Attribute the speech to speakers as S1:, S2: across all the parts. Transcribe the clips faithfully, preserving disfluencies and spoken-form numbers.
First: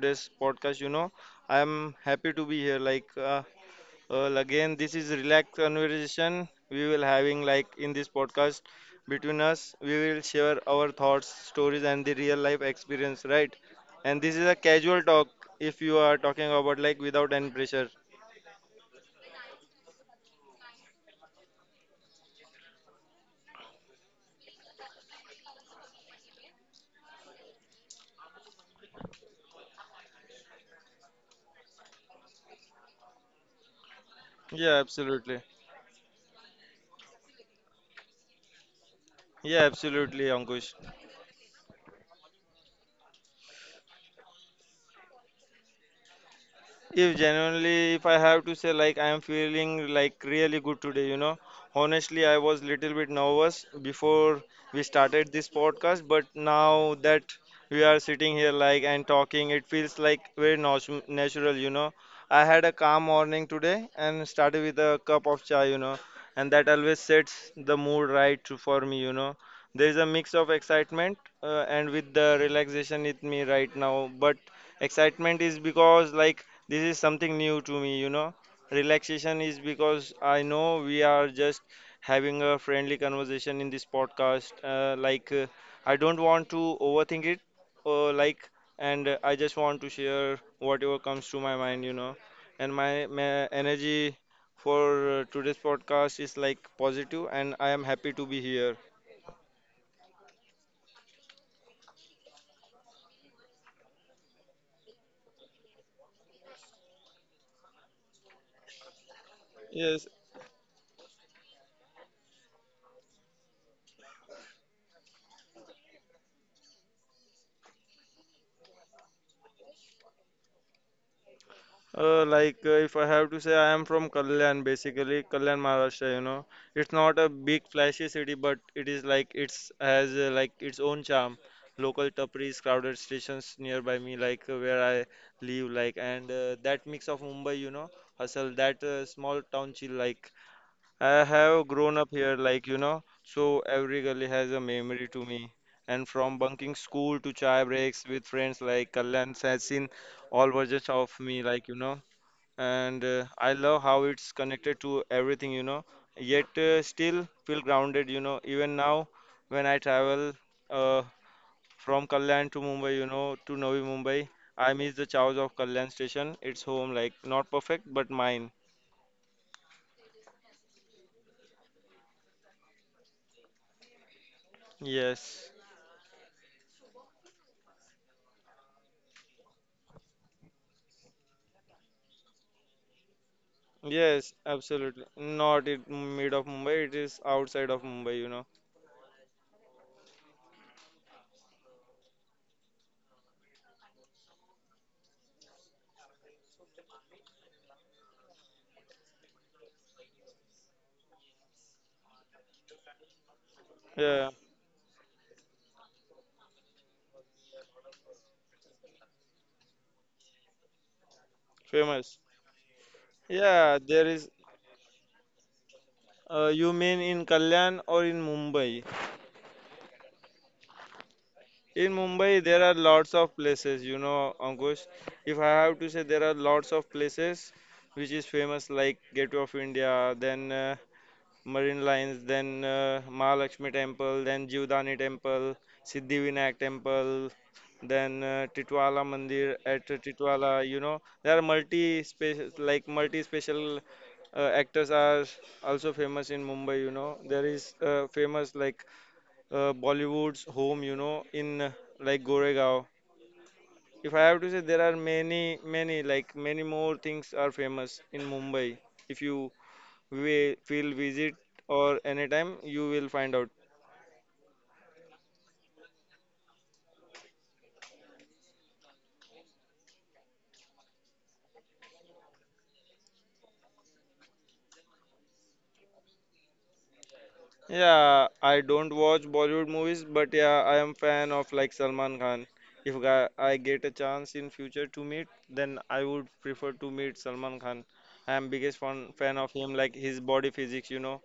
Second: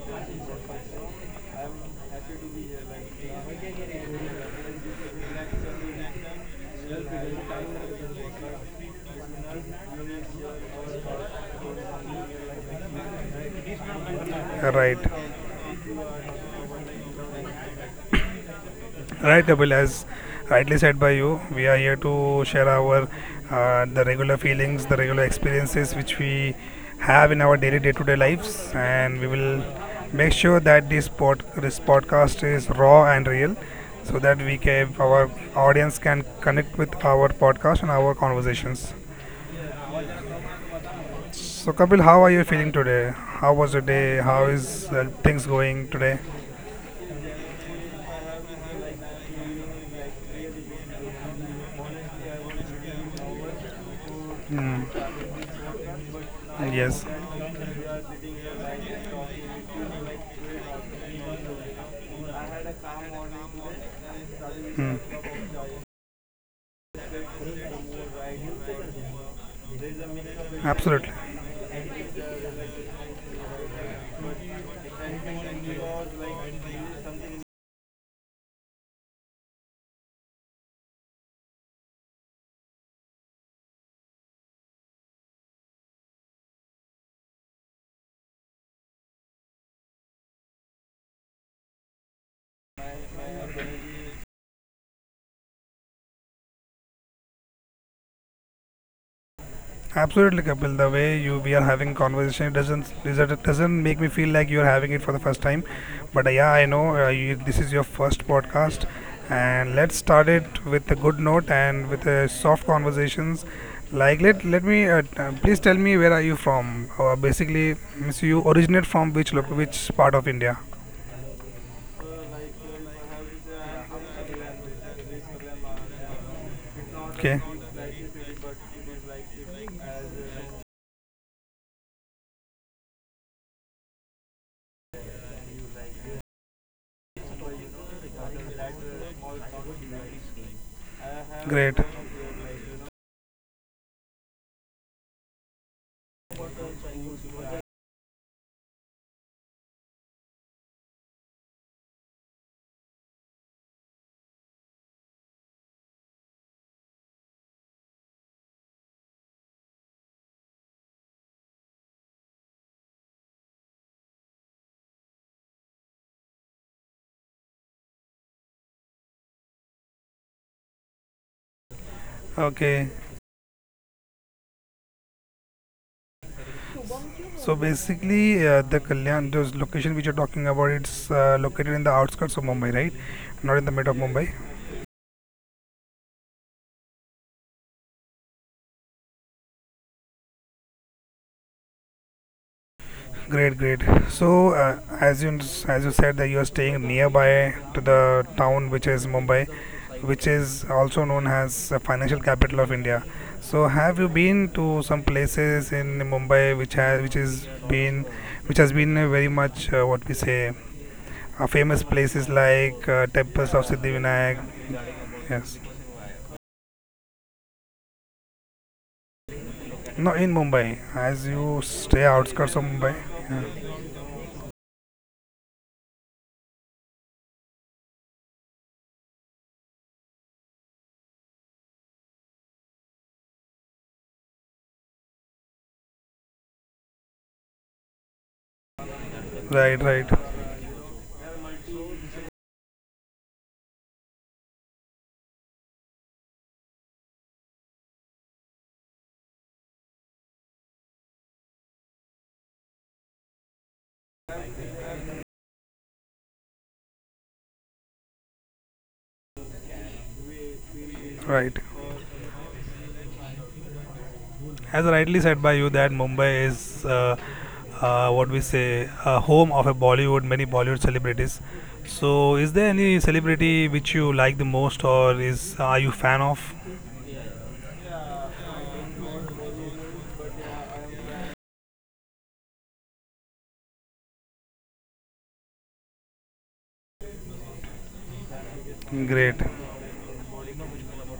S1: today's podcast. You know, I am happy to be here. Like, uh, uh, again, this is relaxed conversation we will having like in this podcast between us. We will share our thoughts, stories, and the real life experience, right? And this is a
S2: Right.
S1: casual talk if you are talking about like without any pressure.
S2: Right, Couple. As rightly said by you, we are here to share our uh, the regular feelings, the regular experiences which we have in our daily day to day lives, and we will make sure that this, pod- this podcast is raw and real so that we
S1: Yeah,
S2: can our
S1: absolutely.
S2: audience can connect with our podcast and our conversations.
S1: Yeah, absolutely, Ankush.
S2: So Kapil, how are you feeling today? How was your day? How is uh, things going today?
S1: If genuinely, if I have to say, like, I am feeling like really good today, you know. Honestly, I was little bit nervous before we
S2: Mm,
S1: started this podcast, but now
S2: yes,
S1: that we are sitting here, like, and talking, it feels like very natu- natural, you know. I had a calm morning today and started with a cup of chai, you know, and that always sets the mood right to- for me, you know. There is a mix of
S2: absolutely,
S1: excitement uh, and with the relaxation with me right now, but excitement is because like this is something new to me, you know. Relaxation is because I know we are just having a friendly conversation in this podcast. Uh, like, uh, I don't want to overthink it, uh, like, and uh, I just want to share whatever comes to my mind, you know. And my, my energy for uh, today's podcast is like positive, and I am happy to be here.
S2: absolutely, Kapil. The way you we are having conversation, it doesn't it doesn't make me feel like you are having it for the first time. But uh, yeah, I know, uh, you, this is your first podcast, and let's
S1: Yes.
S2: start it with a good note and with a soft conversations. Like, let let me uh, t- uh, please tell me, where are you from? Uh, basically, means you originate from which lo- which part of India?
S1: Uh, like uh, if I have to say, I am from Kalyan, basically Kalyan, Maharashtra. You know, it's not a
S2: Okay,
S1: big flashy city, but it is like it's has uh, like its own charm. Local tapris, crowded stations nearby me, like uh, where I live, like and uh, that mix of Mumbai, you know, hustle, that uh, small town chill. Like I have
S2: great.
S1: grown up here, like you know, so every gully has a memory to me. And from bunking school to chai breaks with friends, like Kalyan has seen all versions of me, like you know and uh, I love how it's connected to everything, you know, yet uh, still feel grounded, you know, even now when I travel uh, from Kalyan to Mumbai, you know, to Navi Mumbai, I miss the chows of Kalyan station. It's home, like not perfect, but mine.
S2: Okay,
S1: Yes.
S2: so basically, uh, the Kalyan, those location which you're talking about, it's uh, located in the outskirts of Mumbai, right? Not in the mid of
S1: Yes,
S2: Mumbai.
S1: absolutely. Not in mid of Mumbai, it is outside of Mumbai, you know.
S2: Great, great. So, uh, as you as you said that you are staying nearby to the town which is Mumbai, which is also known as the financial capital of India. So, have you
S1: Yeah,
S2: been to some places in Mumbai which has which is been which has been uh, very much, uh, what we say, uh, famous
S1: famous.
S2: places like uh, temples of
S1: Yeah, there is.
S2: Siddhivinayak? Yes.
S1: Uh, you mean in Kalyan or in Mumbai?
S2: No, in Mumbai. As you
S1: In
S2: stay
S1: Mumbai,
S2: outskirts
S1: there
S2: of
S1: are
S2: Mumbai.
S1: lots of
S2: Yeah.
S1: places, you know, Ankush. If I have to say, there are lots of places which is famous, like Gateway of India, then uh, Marine Lines, then uh, Mahalakshmi Temple, then Jivdani Temple, Siddhivinayak Temple, then uh, Titwala Mandir
S2: Right,
S1: at
S2: right,
S1: Titwala. You know, there are multi space like multi special uh, actors are also famous in Mumbai. You know, there is uh, famous like uh, Bollywood's home, you know, in uh, like Goregaon. If I have to say, there are many, many, like many more things are famous in Mumbai. If you wi- will visit
S2: right.
S1: or anytime, you will find out.
S2: As rightly said by you, that Mumbai is, uh, uh, what we say, a home of a Bollywood, many Bollywood celebrities. So, is there any celebrity which you like the most, or is are you fan of?
S1: Yeah, I don't watch Bollywood movies, but yeah, I am fan of like Salman Khan. If ga- I get a chance in future to meet, then I would prefer to meet Salman Khan. I am biggest fan fan
S2: Great,
S1: of him, like his body physics, you know.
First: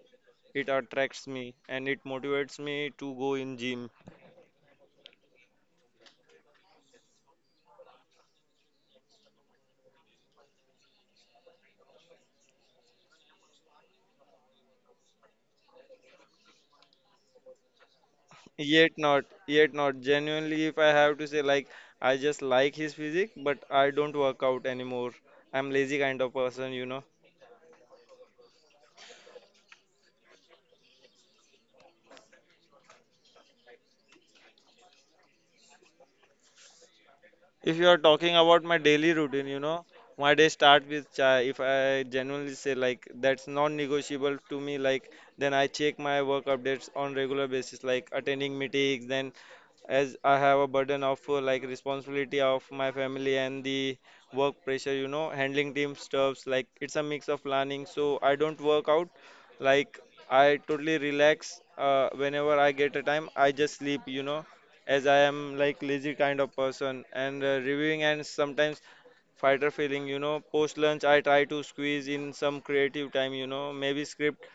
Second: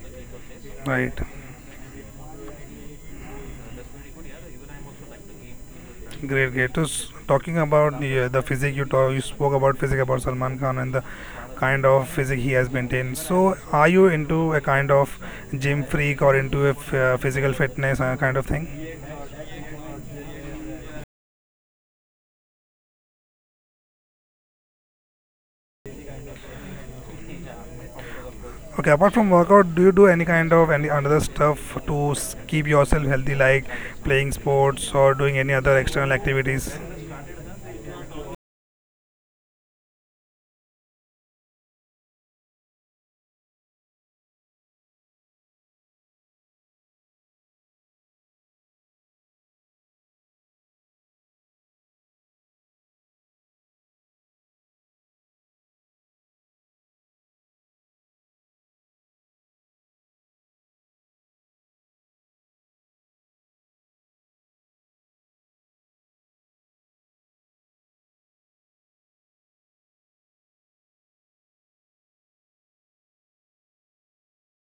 S1: It
S2: right.
S1: attracts me and it motivates me to go in gym.
S2: Great, great. So, talking about the, uh, the physique, you talk, you spoke about physique about Salman Khan and the kind of physique he has maintained. So, are you into a kind of gym freak or into a f- uh, physical fitness uh, kind of thing?
S1: Yet not, yet not. Genuinely, if I have to say, like, I just like his physique, but I don't work out anymore. I'm lazy kind of person, you know.
S2: Okay, apart from workout, do you do any kind of any other stuff to s- keep yourself healthy, like playing sports or doing any other external activities?
S1: If you are talking about my daily routine, you know, my day start with chai. If I genuinely say like that's non-negotiable to me, like then I check my work updates on regular basis, like attending meetings. Then as I have a burden of uh, like responsibility of my family and the work pressure, you know, handling team stuffs. Like it's a mix of planning, so I don't work out. Like I totally relax uh, whenever I get a time. I just sleep, you know as I am like lazy kind of person and uh, reviewing and sometimes fighter feeling, you know, post lunch I try to squeeze in some creative time, you know, maybe script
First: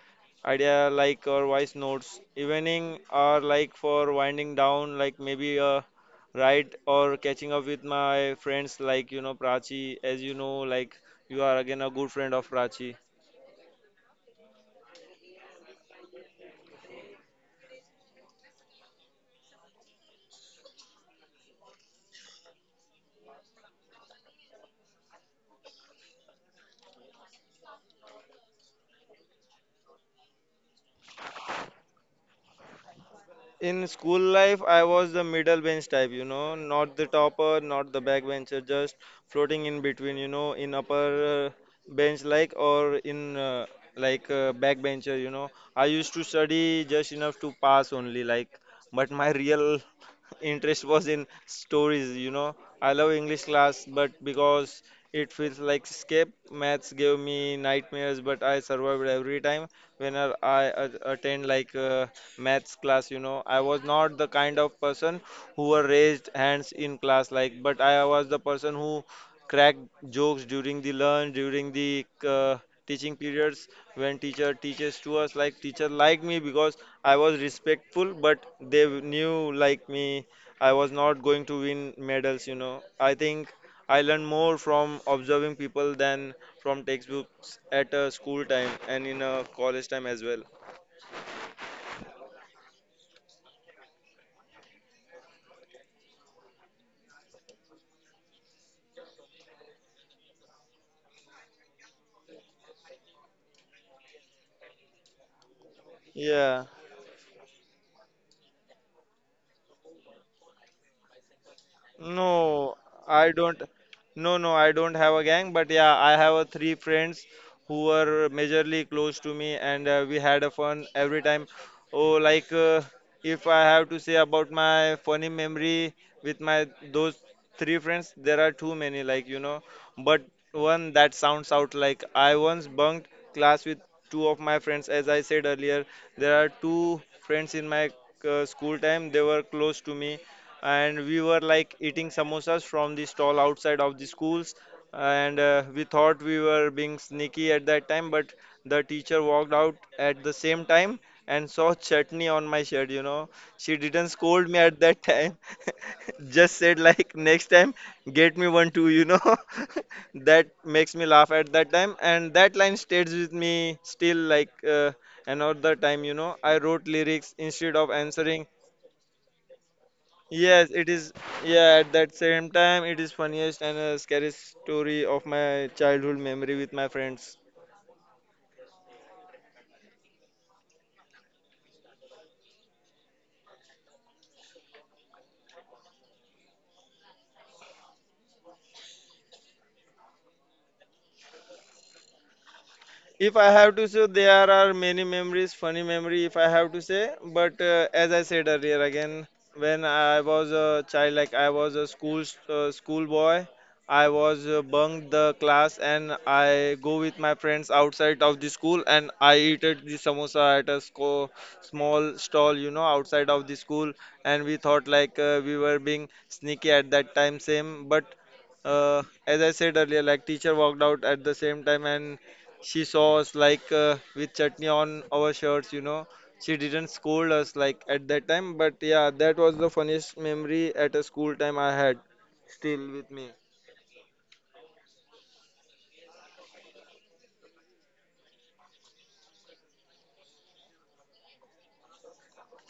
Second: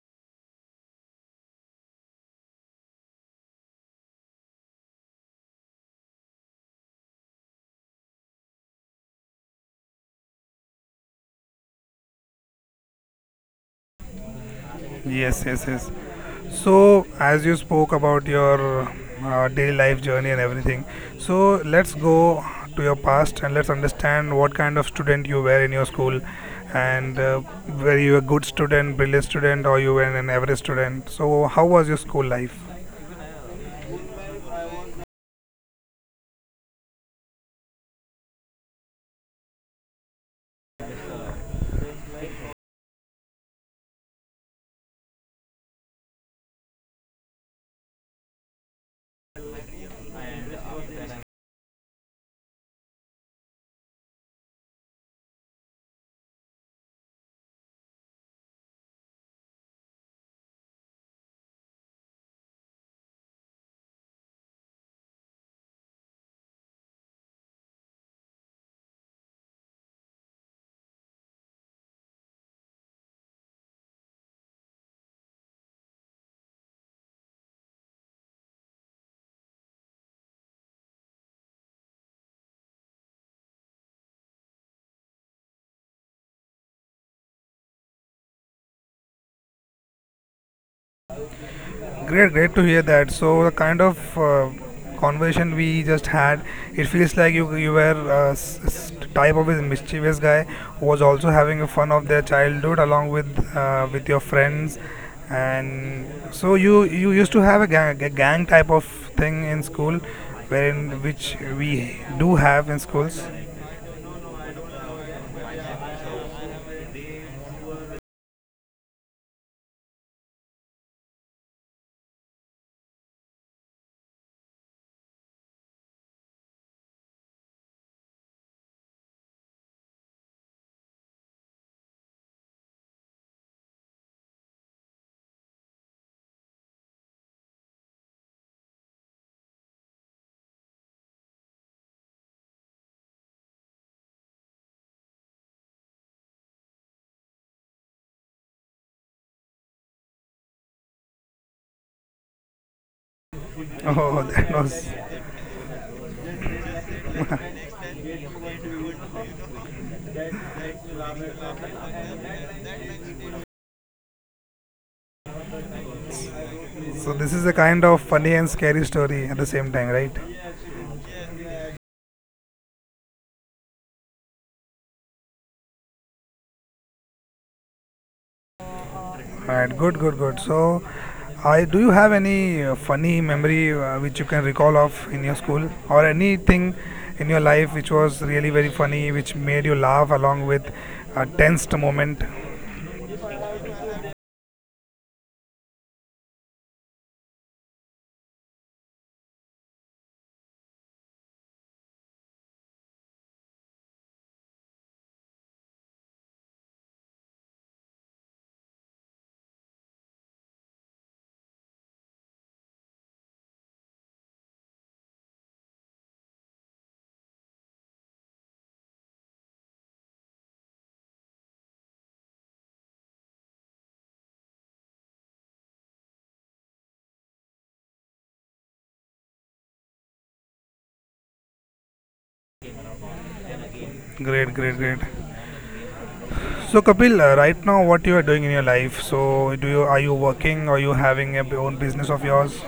S1: idea like or voice notes. Evening or like for winding down, like maybe a ride or catching up with my friends like you know Prachi, as you know, like you are again a good friend of Prachi.
S2: Yes, yes, yes. So, as you spoke about your uh, daily life journey and everything, so let's go to your past and let's understand what kind of student you were in your school, and uh, were you a good student, brilliant student, or you were an average student. So, how was your school life?
S1: In school life, I was the middle bench type, you know, not the topper, not the backbencher, just floating in between, you know, in upper uh, bench like or in uh, like uh, backbencher, you know. I used to study just enough to pass only, like, but my real interest was in stories you know. I love english class but because it feels like escape. Maths gave me nightmares but I survived every time whenever I a- attend like uh, maths class you know. I was not the kind of person who were raised hands in class like but I was the person who cracked jokes during the lunch during the uh, teaching periods when teacher teaches to us like teacher liked me because I was respectful, but they knew like me I was not going to win medals, you know. I think I learned more from observing people than from textbooks at a school time and in a college time as well.
S2: Great, great to hear that. So the kind of uh, conversation we just had, it feels like you you were uh, s- s- type of a mischievous guy who was also having a fun of their childhood along with uh, with your friends, and
S1: Yeah.
S2: so you you used to have a gang, a gang, type of thing in school, wherein which we
S1: No,
S2: do have in
S1: I don't.
S2: schools.
S1: No, no, I don't have a gang, but yeah, I have a three friends who were majorly close to me, and uh, we had a fun every time. Oh, like uh, if I have to say about my funny memory with my those three friends, there are too many, like you know. But one that sounds out like I once bunked class with two of my friends, as I said earlier. There are two friends in my uh, school time. They were close to me and we were like eating samosas from the stall outside of the schools and uh, we thought we were being sneaky at that time but the teacher walked out at the same time and saw chutney on my shirt you know. She didn't scold me
S2: Oh,
S1: at
S2: that
S1: that
S2: was so.
S1: time. Just said like next time get me one too you know. That makes me laugh at that time and that line stays with me still like uh, another time you know I wrote lyrics
S2: This
S1: instead
S2: is a
S1: of
S2: kind of
S1: answering.
S2: funny and scary story at the same time, right?
S1: Yes, it is. Yeah, at that same time, it is funniest and uh, scariest story of my childhood memory with my friends.
S2: Right, good, good, good. So, I do you have any uh, funny memory uh, which you can recall of in your school, or anything in your life which was really very funny, which made you laugh along with a tensed moment?
S1: If I have to say, there are many memories, funny memory, if I have to say. But uh, as I said earlier, again, when I was a child, like I was a school uh, school boy, I was uh, bunked the class and I go with my friends outside of the school and I eat at the samosa at a sco- small stall, you know, outside of the school. And we thought like uh, we were being sneaky at that time, same. But uh, as I said earlier, like teacher walked out at the same time and she saw us like uh, with chutney on our shirts, you know. She didn't scold us like at that time, but yeah, that was the funniest memory at a school time I had still with me.
S2: Great, great, great. So, Kapil, uh, right now what you are doing in your life? So, do you are you working or you having a b- own business of yours?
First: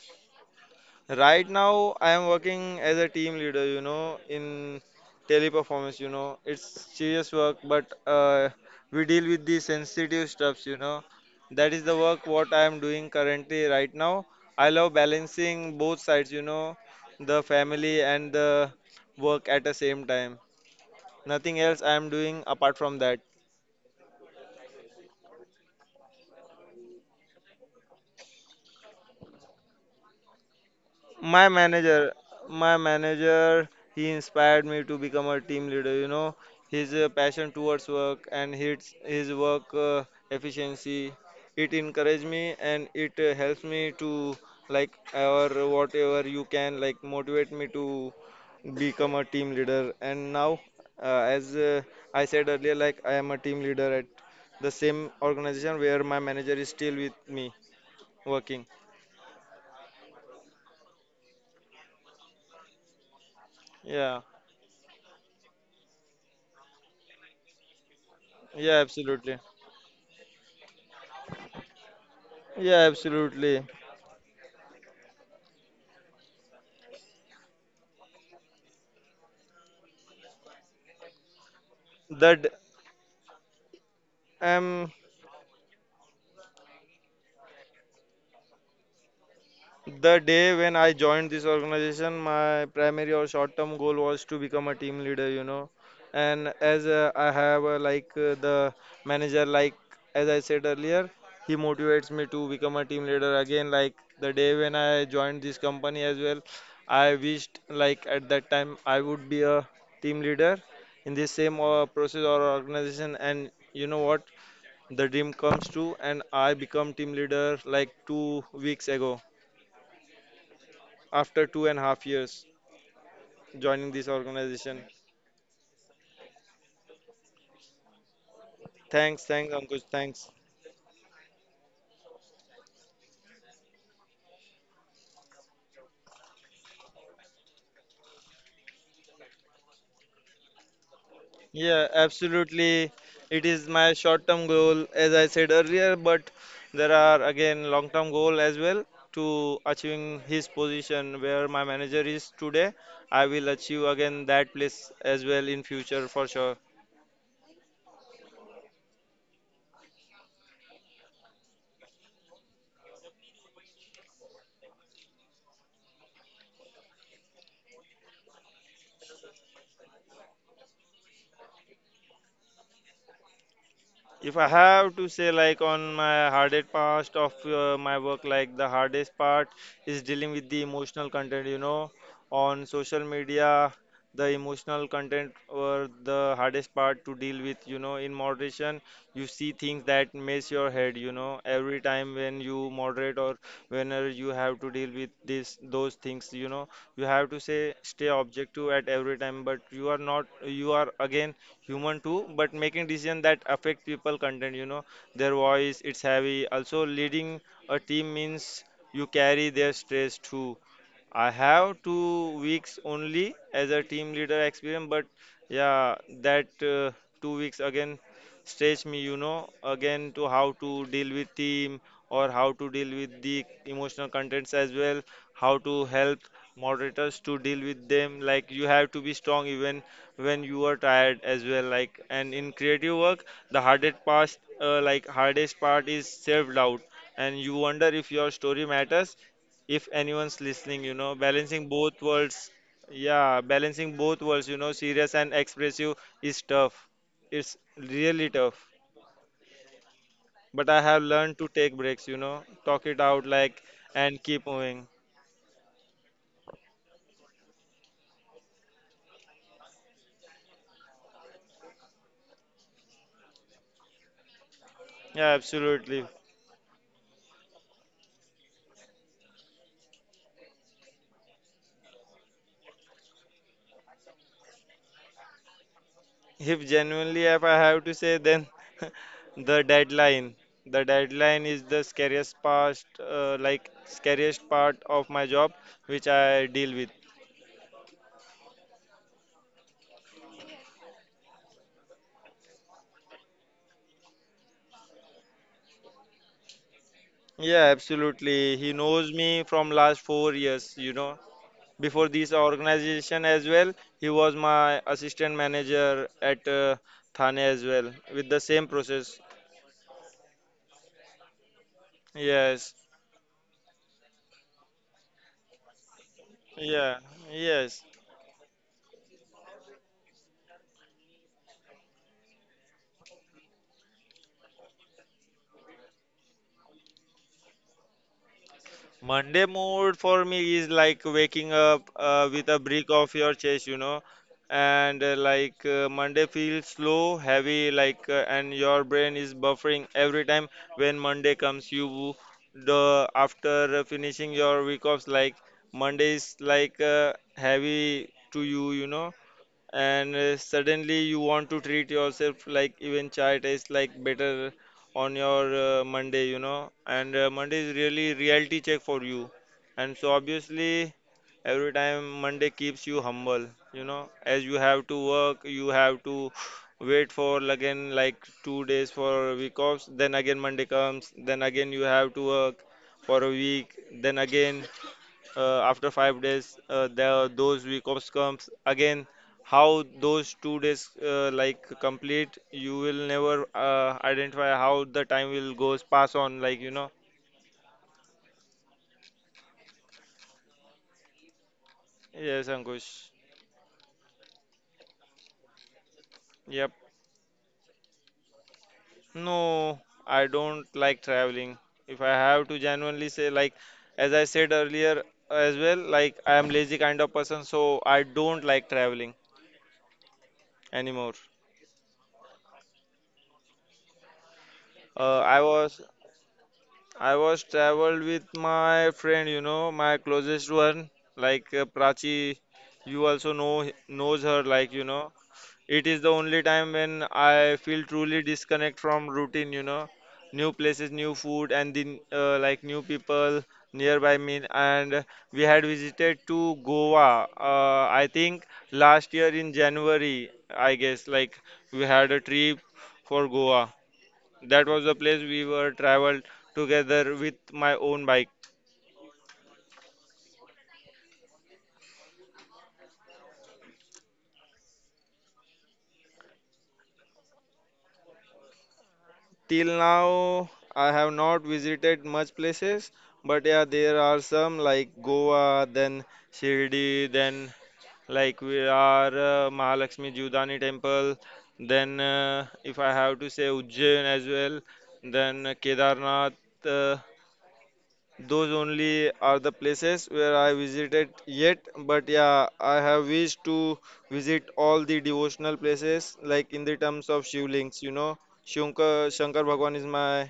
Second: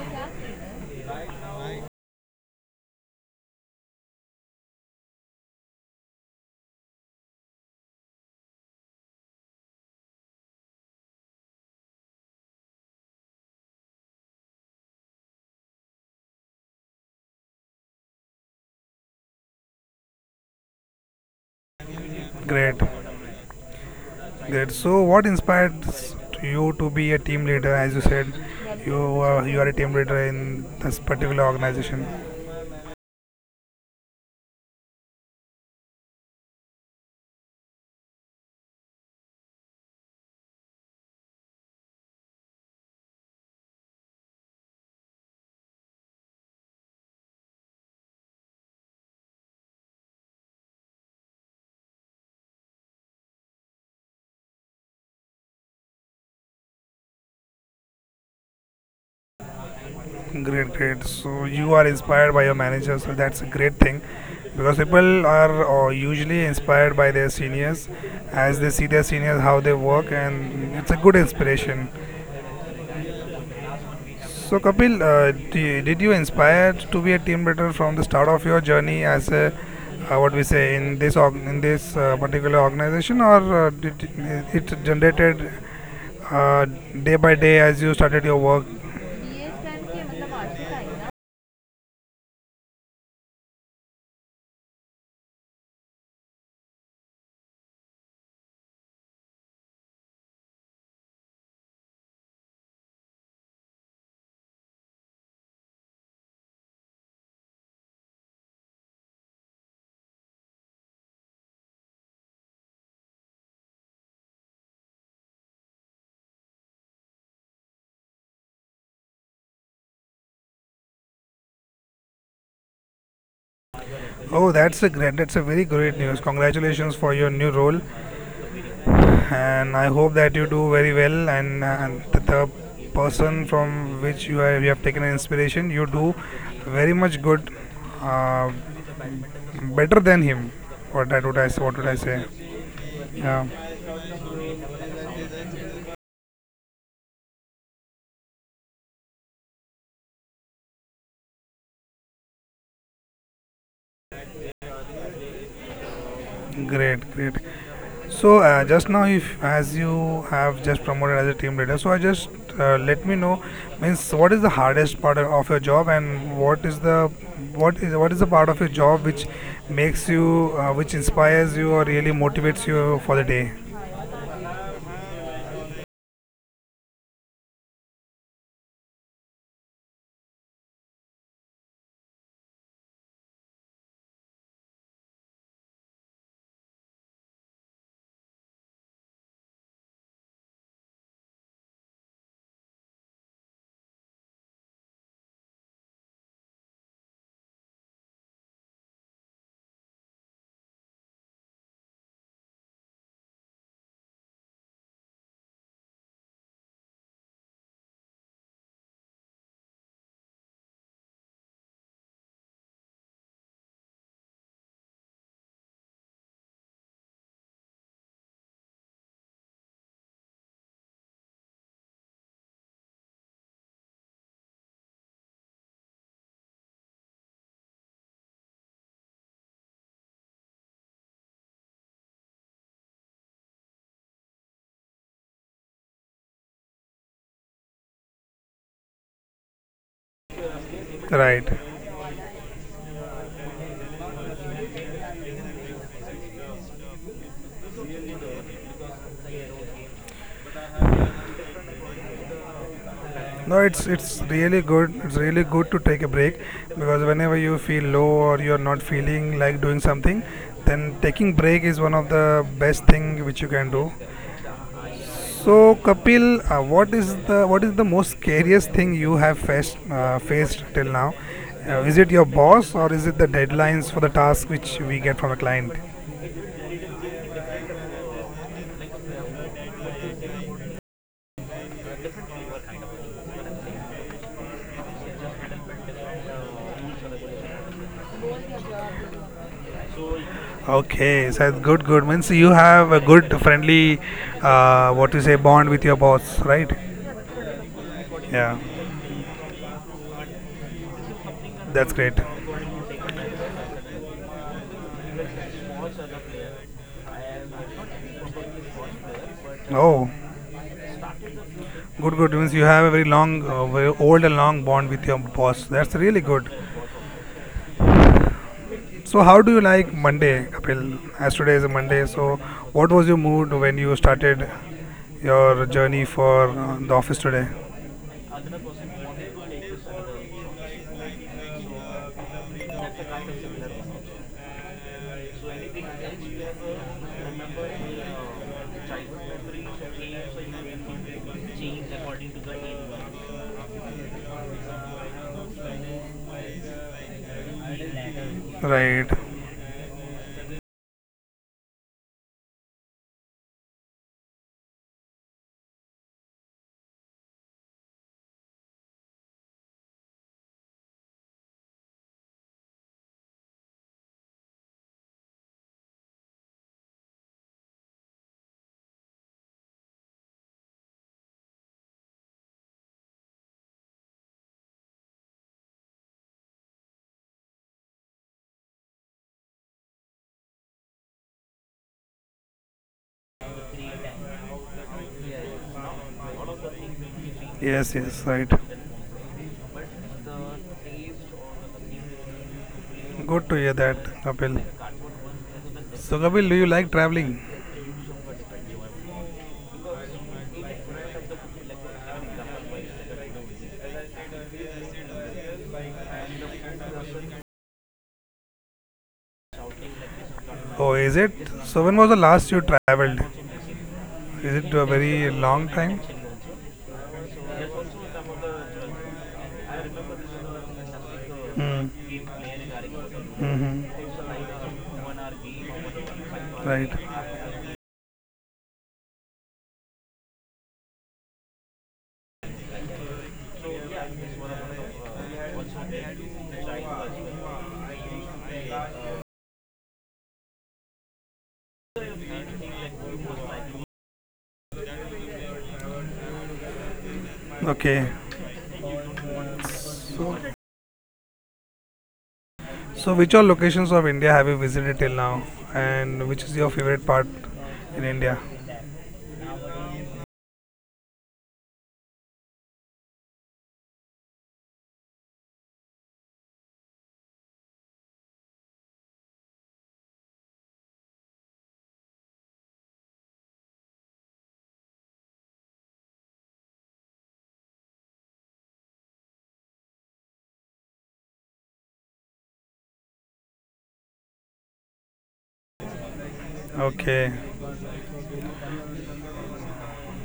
S1: Right now, I am working as a team leader, you know, in teleperformance, you know. It's serious work, but uh, we deal with the sensitive stuffs, you know. That is the work what I am doing currently right now. I love balancing both sides, you know, the family and the work at the same time. Nothing else I am doing apart
S2: Great,
S1: from that.
S2: great. So, what inspired s- to you to be a team leader? As you said, you uh, you are a team leader in this
S1: my
S2: particular
S1: manager
S2: organization.
S1: my manager he inspired me to become a team leader you know. His uh, passion towards work and his his work uh, efficiency it encouraged me and it uh, helps me to like or whatever you can like motivate me to become a team leader and now uh, as uh, I said earlier like I am a team leader at the same organization where my manager is still with me working.
S2: Great, great. So you are inspired by your manager, so that's a great thing
S1: Yeah.
S2: because people are uh, usually inspired by their seniors as they
S1: Yeah,
S2: see their
S1: absolutely.
S2: seniors how they work, and it's a good inspiration.
S1: Yeah, absolutely.
S2: So, Kapil, uh, d- did you inspire to be a team leader from the start of your journey as a, uh, what we say, in this org- in this uh,
S1: That
S2: particular organization, or uh, did it
S1: um,
S2: generated uh, day by day as you started your work?
S1: the day when I joined this organization, my primary or short-term goal was to become a team leader, you know. And as uh, I have uh, like uh, the manager, like as I said earlier, he motivates me to become a team leader again. Like the day when I joined this company as well, I wished like at that time I would be a team leader in this same uh, process or organization. And you know what? The dream comes true, and I become team leader like two weeks ago after two and a half years joining this
S2: Oh,
S1: organization.
S2: that's a great, that's a very great news. Congratulations for your new role,
S1: Thanks, thanks, Ankush,
S2: and I hope
S1: thanks.
S2: that you do very well. And, and the, the person from which you have, you have taken an inspiration, you do very much good, uh, better than him. What I would I s-
S1: Yeah,
S2: what would I say?
S1: absolutely. It
S2: Yeah,
S1: is my short-term goal, as I said earlier, but there are again long-term goal as well to achieving his position where my manager is today. I will achieve again that place as well in future for sure.
S2: great, great. So, uh, just now, if as you have just promoted as a team leader, so I just uh, let me know, means what is the hardest part of your job and what is the what is what is the part of your job which makes you, uh, which inspires you or really motivates you for the day.
S1: If I have to say, like, on my hardest part of uh, my work, like, the hardest part is dealing with the emotional content, you know, on social media, the emotional content were the hardest part to deal with, you know, in moderation. You see things that mess your head, you know, every time when you moderate or whenever you have to deal with this, those things, you know, you have to say, stay objective at every time, but you are not, you are again human too, but making decision that affect people content, you know, their voice, it's heavy. Also leading a team means you carry their stress too. I have two weeks only as a team leader experience, but yeah, that, uh, two weeks again stretch me, you know, again to how to deal with team or how to deal with the emotional contents as well, how to help moderators to deal with them, like you have to be strong even when you are tired as well, like. And in creative work the hardest part, uh, like hardest part is self doubt, and you wonder if your story matters, if anyone's listening, you know.
S2: Right.
S1: Balancing both worlds, yeah, balancing both worlds, you know, serious and expressive is tough. It's really tough, but I have learned to take breaks, you know, talk it out, like,
S2: No, it's
S1: and
S2: it's
S1: keep
S2: really
S1: moving.
S2: good. It's really good to take a break because whenever you feel low or you're not feeling like doing something, then taking break is one of the best thing which you can do.
S1: Yeah,
S2: So
S1: absolutely.
S2: Kapil, uh, what is the, what is the most scariest thing you have faced uh, faced till now? Uh, is it your boss or is it the deadlines for the task which we get from a client?
S1: If genuinely, if I have to say, then the deadline. The deadline is the scariest part, uh, like scariest part of my job, which I deal with.
S2: Okay, so that's good, good. Means you have a good friendly, uh, what you say, bond with your boss, right?
S1: Yeah, absolutely. He
S2: Yeah,
S1: knows me from last four years. You know, before
S2: that's great.
S1: this organization as well, he was my assistant manager at uh, Thane as well, with the same process.
S2: Oh, good, good. Means
S1: Yes.
S2: you have a very long, uh, very old and long bond with your boss. That's really good.
S1: Yeah. Yes.
S2: So, how do you like Monday, Kapil? As today is a Monday, so what was your mood when you started your journey for uh, the office today?
S1: Monday mood for me is like waking up uh, with a brick off your chest, you know, and uh, like uh, Monday feels slow, heavy, like, uh, and your brain is buffering every time when Monday comes. You the after finishing your week offs, like Monday is like uh, heavy to you, you
S2: Right.
S1: know, and uh, suddenly you want to treat yourself like even chai tastes like better on your uh, Monday, you know. And uh, Monday is really reality check for you, and so obviously every time Monday keeps you humble, you know, as you have to work, you have to wait for again like two days for week offs, then again Monday comes, then again you have to work for a week, then again, uh, after five days, uh, the, those week offs comes again. How those two days, uh, like complete you will never uh, identify how the time will goes pass on, like, you know.
S2: Yes, yes, right.
S1: Yes, Ankush.
S2: Good to hear that, Kapil. So, Kapil, do
S1: Yep.
S2: you like traveling?
S1: No, I don't like traveling. If I have to genuinely say, like, as I said earlier as well, like I am lazy kind of person, so I don't like traveling anymore.
S2: Oh, is it? So, when was the last you traveled? Is it a
S1: uh, i
S2: very
S1: was
S2: long time?
S1: I was traveled with my friend, you know, my closest one, like uh,
S2: Hmm.
S1: Prachi. You also know knows
S2: Mm-hmm.
S1: her, like, you know. It is the only time when
S2: Right.
S1: I feel truly disconnect from routine, you know, new places, new food, and then uh, like new people nearby me. And we had visited to Goa. Uh, I think last year in January, I guess. Like we had a trip for Goa. That was the place we were traveled together with my own
S2: Okay.
S1: bike.
S2: So, so which all locations of India have you visited till now, and which is your favorite part in India?
S1: Till now, I have not visited much places, but yeah, there are some like Goa, then Shirdi, then like we are uh, Mahalakshmi Judani temple. Then, uh, if I have to say Ujjain as well, then Kedarnath. uh, Those only are the places where I visited yet, but yeah, I have wished to visit all the devotional places, like in the terms of
S2: Okay.
S1: Shivlings, you know. Shankar, Shankar Bhagwan is my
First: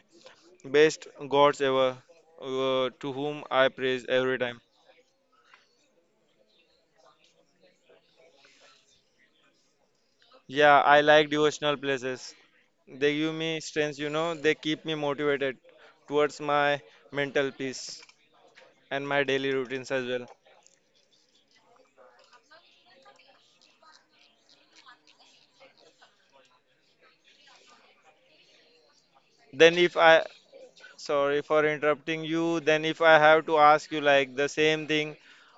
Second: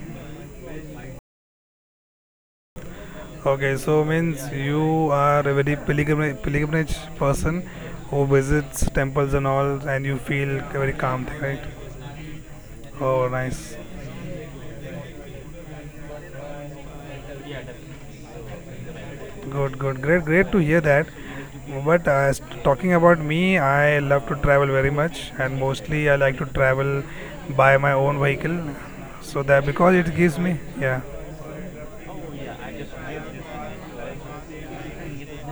S1: best gods ever, uh, to whom I
S2: Okay,
S1: praise
S2: so
S1: every
S2: means
S1: time.
S2: you are a very pilgrimage, pilgrimage person who visits temples and all, and you feel
S1: Yeah,
S2: very
S1: I
S2: calm,
S1: like
S2: thing, right?
S1: devotional places. They
S2: Oh,
S1: give me
S2: nice.
S1: strength, you know, they keep me motivated towards my mental peace and my daily
S2: Good,
S1: routines
S2: good,
S1: as
S2: great,
S1: well.
S2: great to hear that. But uh, as- talking about me, I love to travel very much, and mostly I like to travel by my own vehicle. So that
S1: Then
S2: because
S1: if
S2: it
S1: I
S2: gives me, yeah.
S1: Sorry for interrupting you. Then if I have to ask you like the same thing,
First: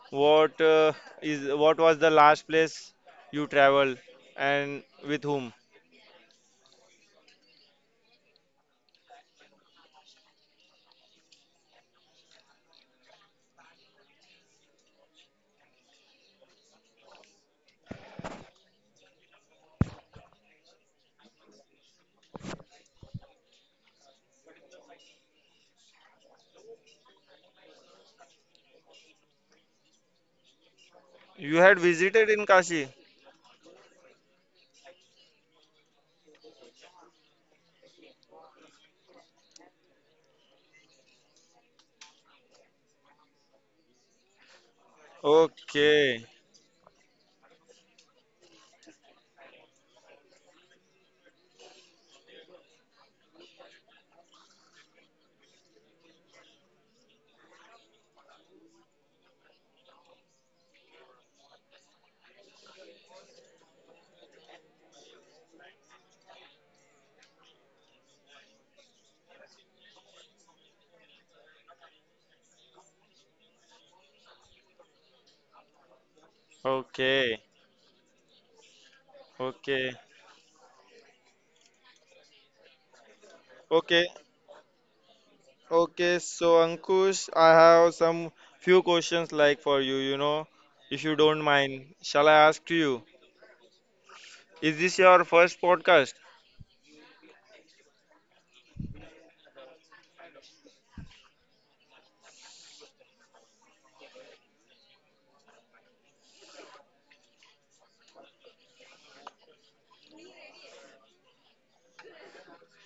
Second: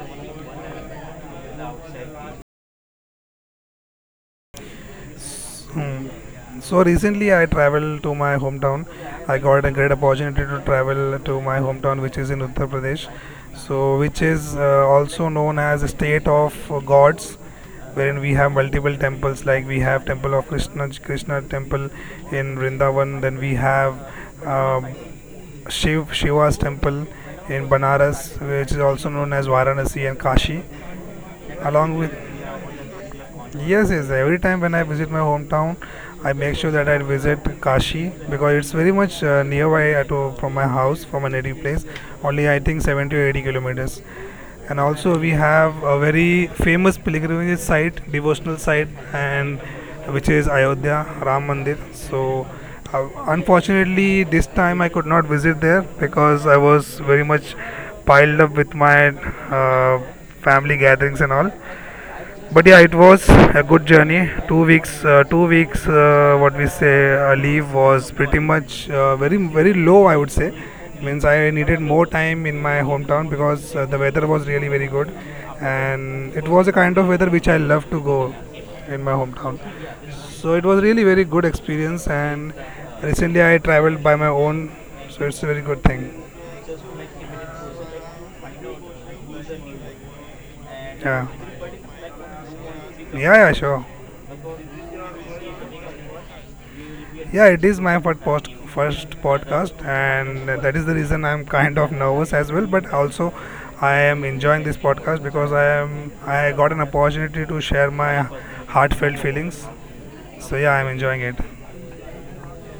S1: what, uh, is what was the last place you traveled and with whom?
S2: Hmm. So recently I traveled to my hometown. I got a great opportunity to travel to my hometown, which is in Uttar Pradesh. So, which is uh, also known as a state of gods, wherein we have multiple temples. Like, we have temple of Krishna, Krishna temple in Vrindavan. Then we have um, Shiv Shiva's temple in Banaras, which is also known as Varanasi and Kashi,
S1: You had
S2: along with.
S1: visited in Kashi?
S2: Yes, yes. Every time when I visit my hometown, I make sure that I visit Kashi because it's very much uh, nearby at, uh, to, from my house, from my native place. Only I think seventy or eighty kilometers. And also we have a
S1: Okay,
S2: very famous pilgrimage site, devotional site, and which is Ayodhya Ram Mandir. So, uh, unfortunately, this time I could not visit there because I was very much piled up with my uh, family gatherings and all. But yeah, it was a good journey. Two weeks uh, two weeks uh, what we say, uh, leave was pretty much, uh, very very low I would say. Means I needed more time in my hometown because uh, the weather was really very good, and it was a kind of weather
S1: okay,
S2: which I love to go in my hometown.
S1: okay,
S2: So it was really very good experience, and recently I
S1: okay,
S2: traveled by my own. So it's a very good thing.
S1: okay. So Ankush, I have some few questions like for you, you know, if you
S2: Yeah,
S1: don't mind. Shall I ask to you?
S2: yeah, yeah, sure.
S1: Is this your first podcast?
S2: Yeah, it is my first post, first podcast, and that is the reason I'm kind of nervous as well. But also, I am enjoying this podcast because I am I got an opportunity to share my heartfelt feelings. So yeah, I'm enjoying it.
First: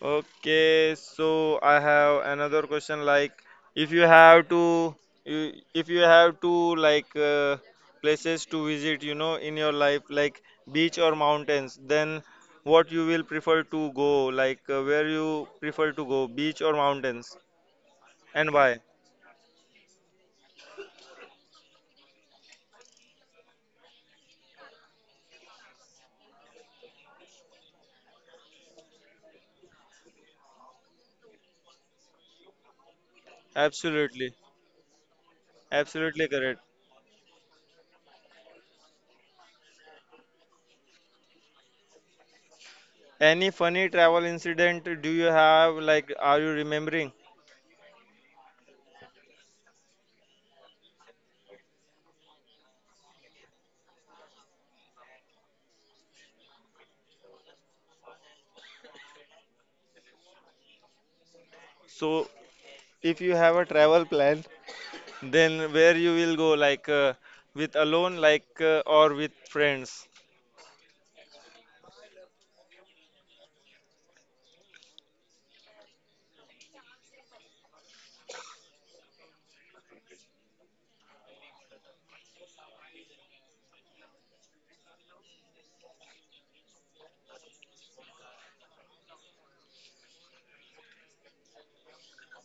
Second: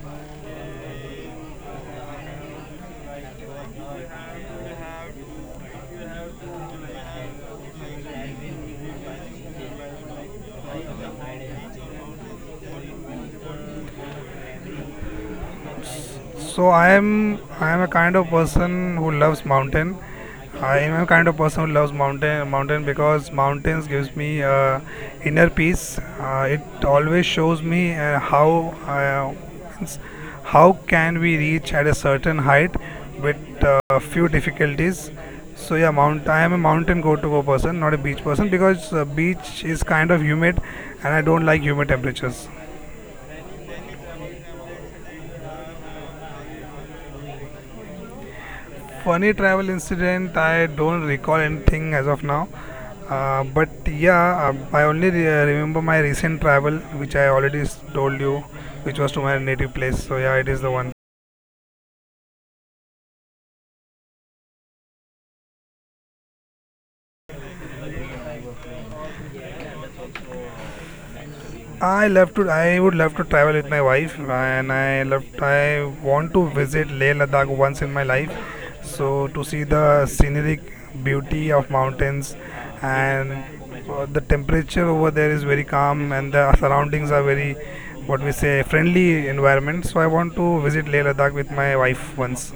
S1: Okay, so I have another question like if you have to you- if you have to, like, uh, places to visit, you know, in your life, like beach or mountains, then what you will prefer to go, like uh, where you prefer to go, beach
S2: So
S1: or
S2: I
S1: mountains,
S2: am I am a kind of
S1: and why?
S2: person who loves mountain. I am a kind of person who loves mountain mountain because mountains gives me uh, inner peace. Uh, it always shows me uh, how, uh, means, how can we reach at a certain height with uh, few
S1: Absolutely.
S2: difficulties. So yeah, mount.
S1: Absolutely
S2: I am a
S1: correct.
S2: mountain go-to person, not a beach person, because uh, beach is kind of humid, and I don't like humid temperatures.
S1: Any funny travel incident do you have like are you remembering?
S2: Funny travel incident, I don't recall anything as of now. Uh, but yeah, um, I only re- uh, remember my recent travel which I already s- told you, which was to my native place. So yeah, it is the one.
S1: So if you have a travel plan, then where you will go, like uh, with alone, like uh, or with friends.
S2: I love to. I would love to travel with my wife. And I love. I want to visit Leh Ladakh once in my life, so to see the scenic beauty of mountains, and uh, the temperature over there is very calm, and the surroundings are very, what we say, friendly environment. So I want to visit Leh Ladakh with my wife once.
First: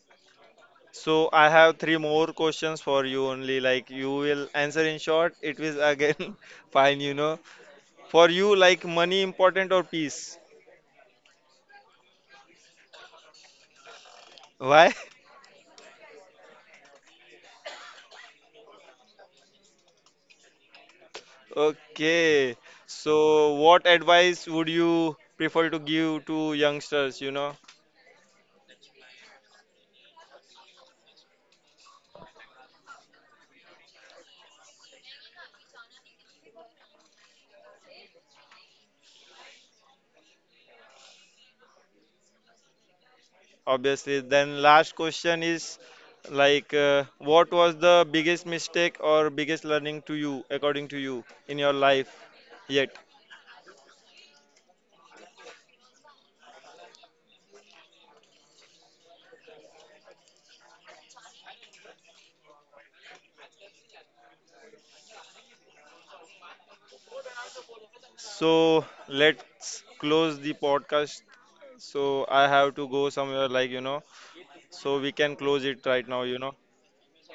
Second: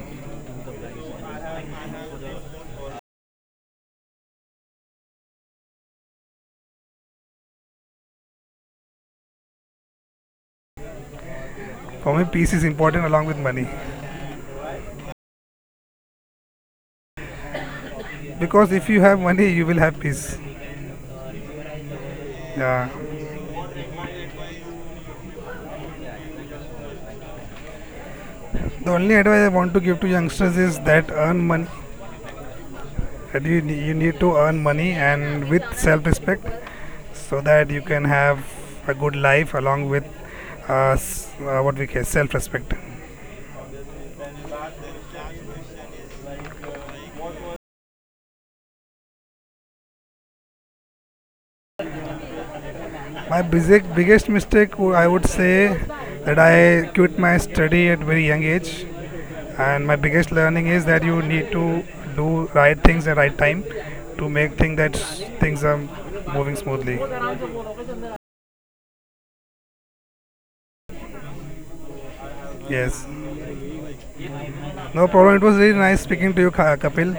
S1: So I have three more questions for you only like you will answer in short. It is again fine, you know. For you like money important or peace?
S2: For me, peace is important along with money,
S1: Why?
S2: because if you have money, you will have peace.
S1: Okay.
S2: Yeah.
S1: So what advice would you prefer to give to youngsters, you know?
S2: The only advice I want to give to youngsters is that earn money, that you you need to earn money and with self-respect so that you can have a good life along with, uh, s- uh, what we call, self-respect.
S1: Obviously, then last question is like, uh, what was the biggest mistake or biggest learning to you, according to you, in your life yet?
S2: My basic, biggest mistake, wo- I would say, that I quit my study at very young age, and my biggest learning is that you need to do right things at right time to make things, that s- things are moving smoothly.
S1: So let's close the podcast. So I have to go
S2: Yes,
S1: somewhere, like, you know, so we
S2: no
S1: can
S2: problem, it
S1: close
S2: was
S1: it
S2: really
S1: right
S2: nice
S1: now, you
S2: speaking
S1: know.
S2: to you, Ka- kapil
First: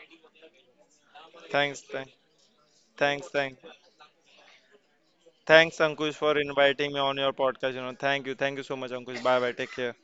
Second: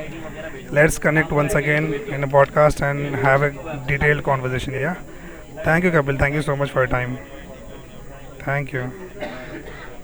S2: Let's connect once
S1: Thanks,
S2: again
S1: thanks,
S2: in a podcast and
S1: thanks,
S2: have
S1: thanks.
S2: a detailed conversation. Yeah.
S1: Thanks,
S2: Thank you,
S1: Ankush,
S2: Kapil. Thank
S1: for
S2: you so much for
S1: inviting
S2: your
S1: me on
S2: time.
S1: your podcast. You know, thank you, thank you
S2: Thank
S1: so much,
S2: you.
S1: Ankush. Bye bye, take care.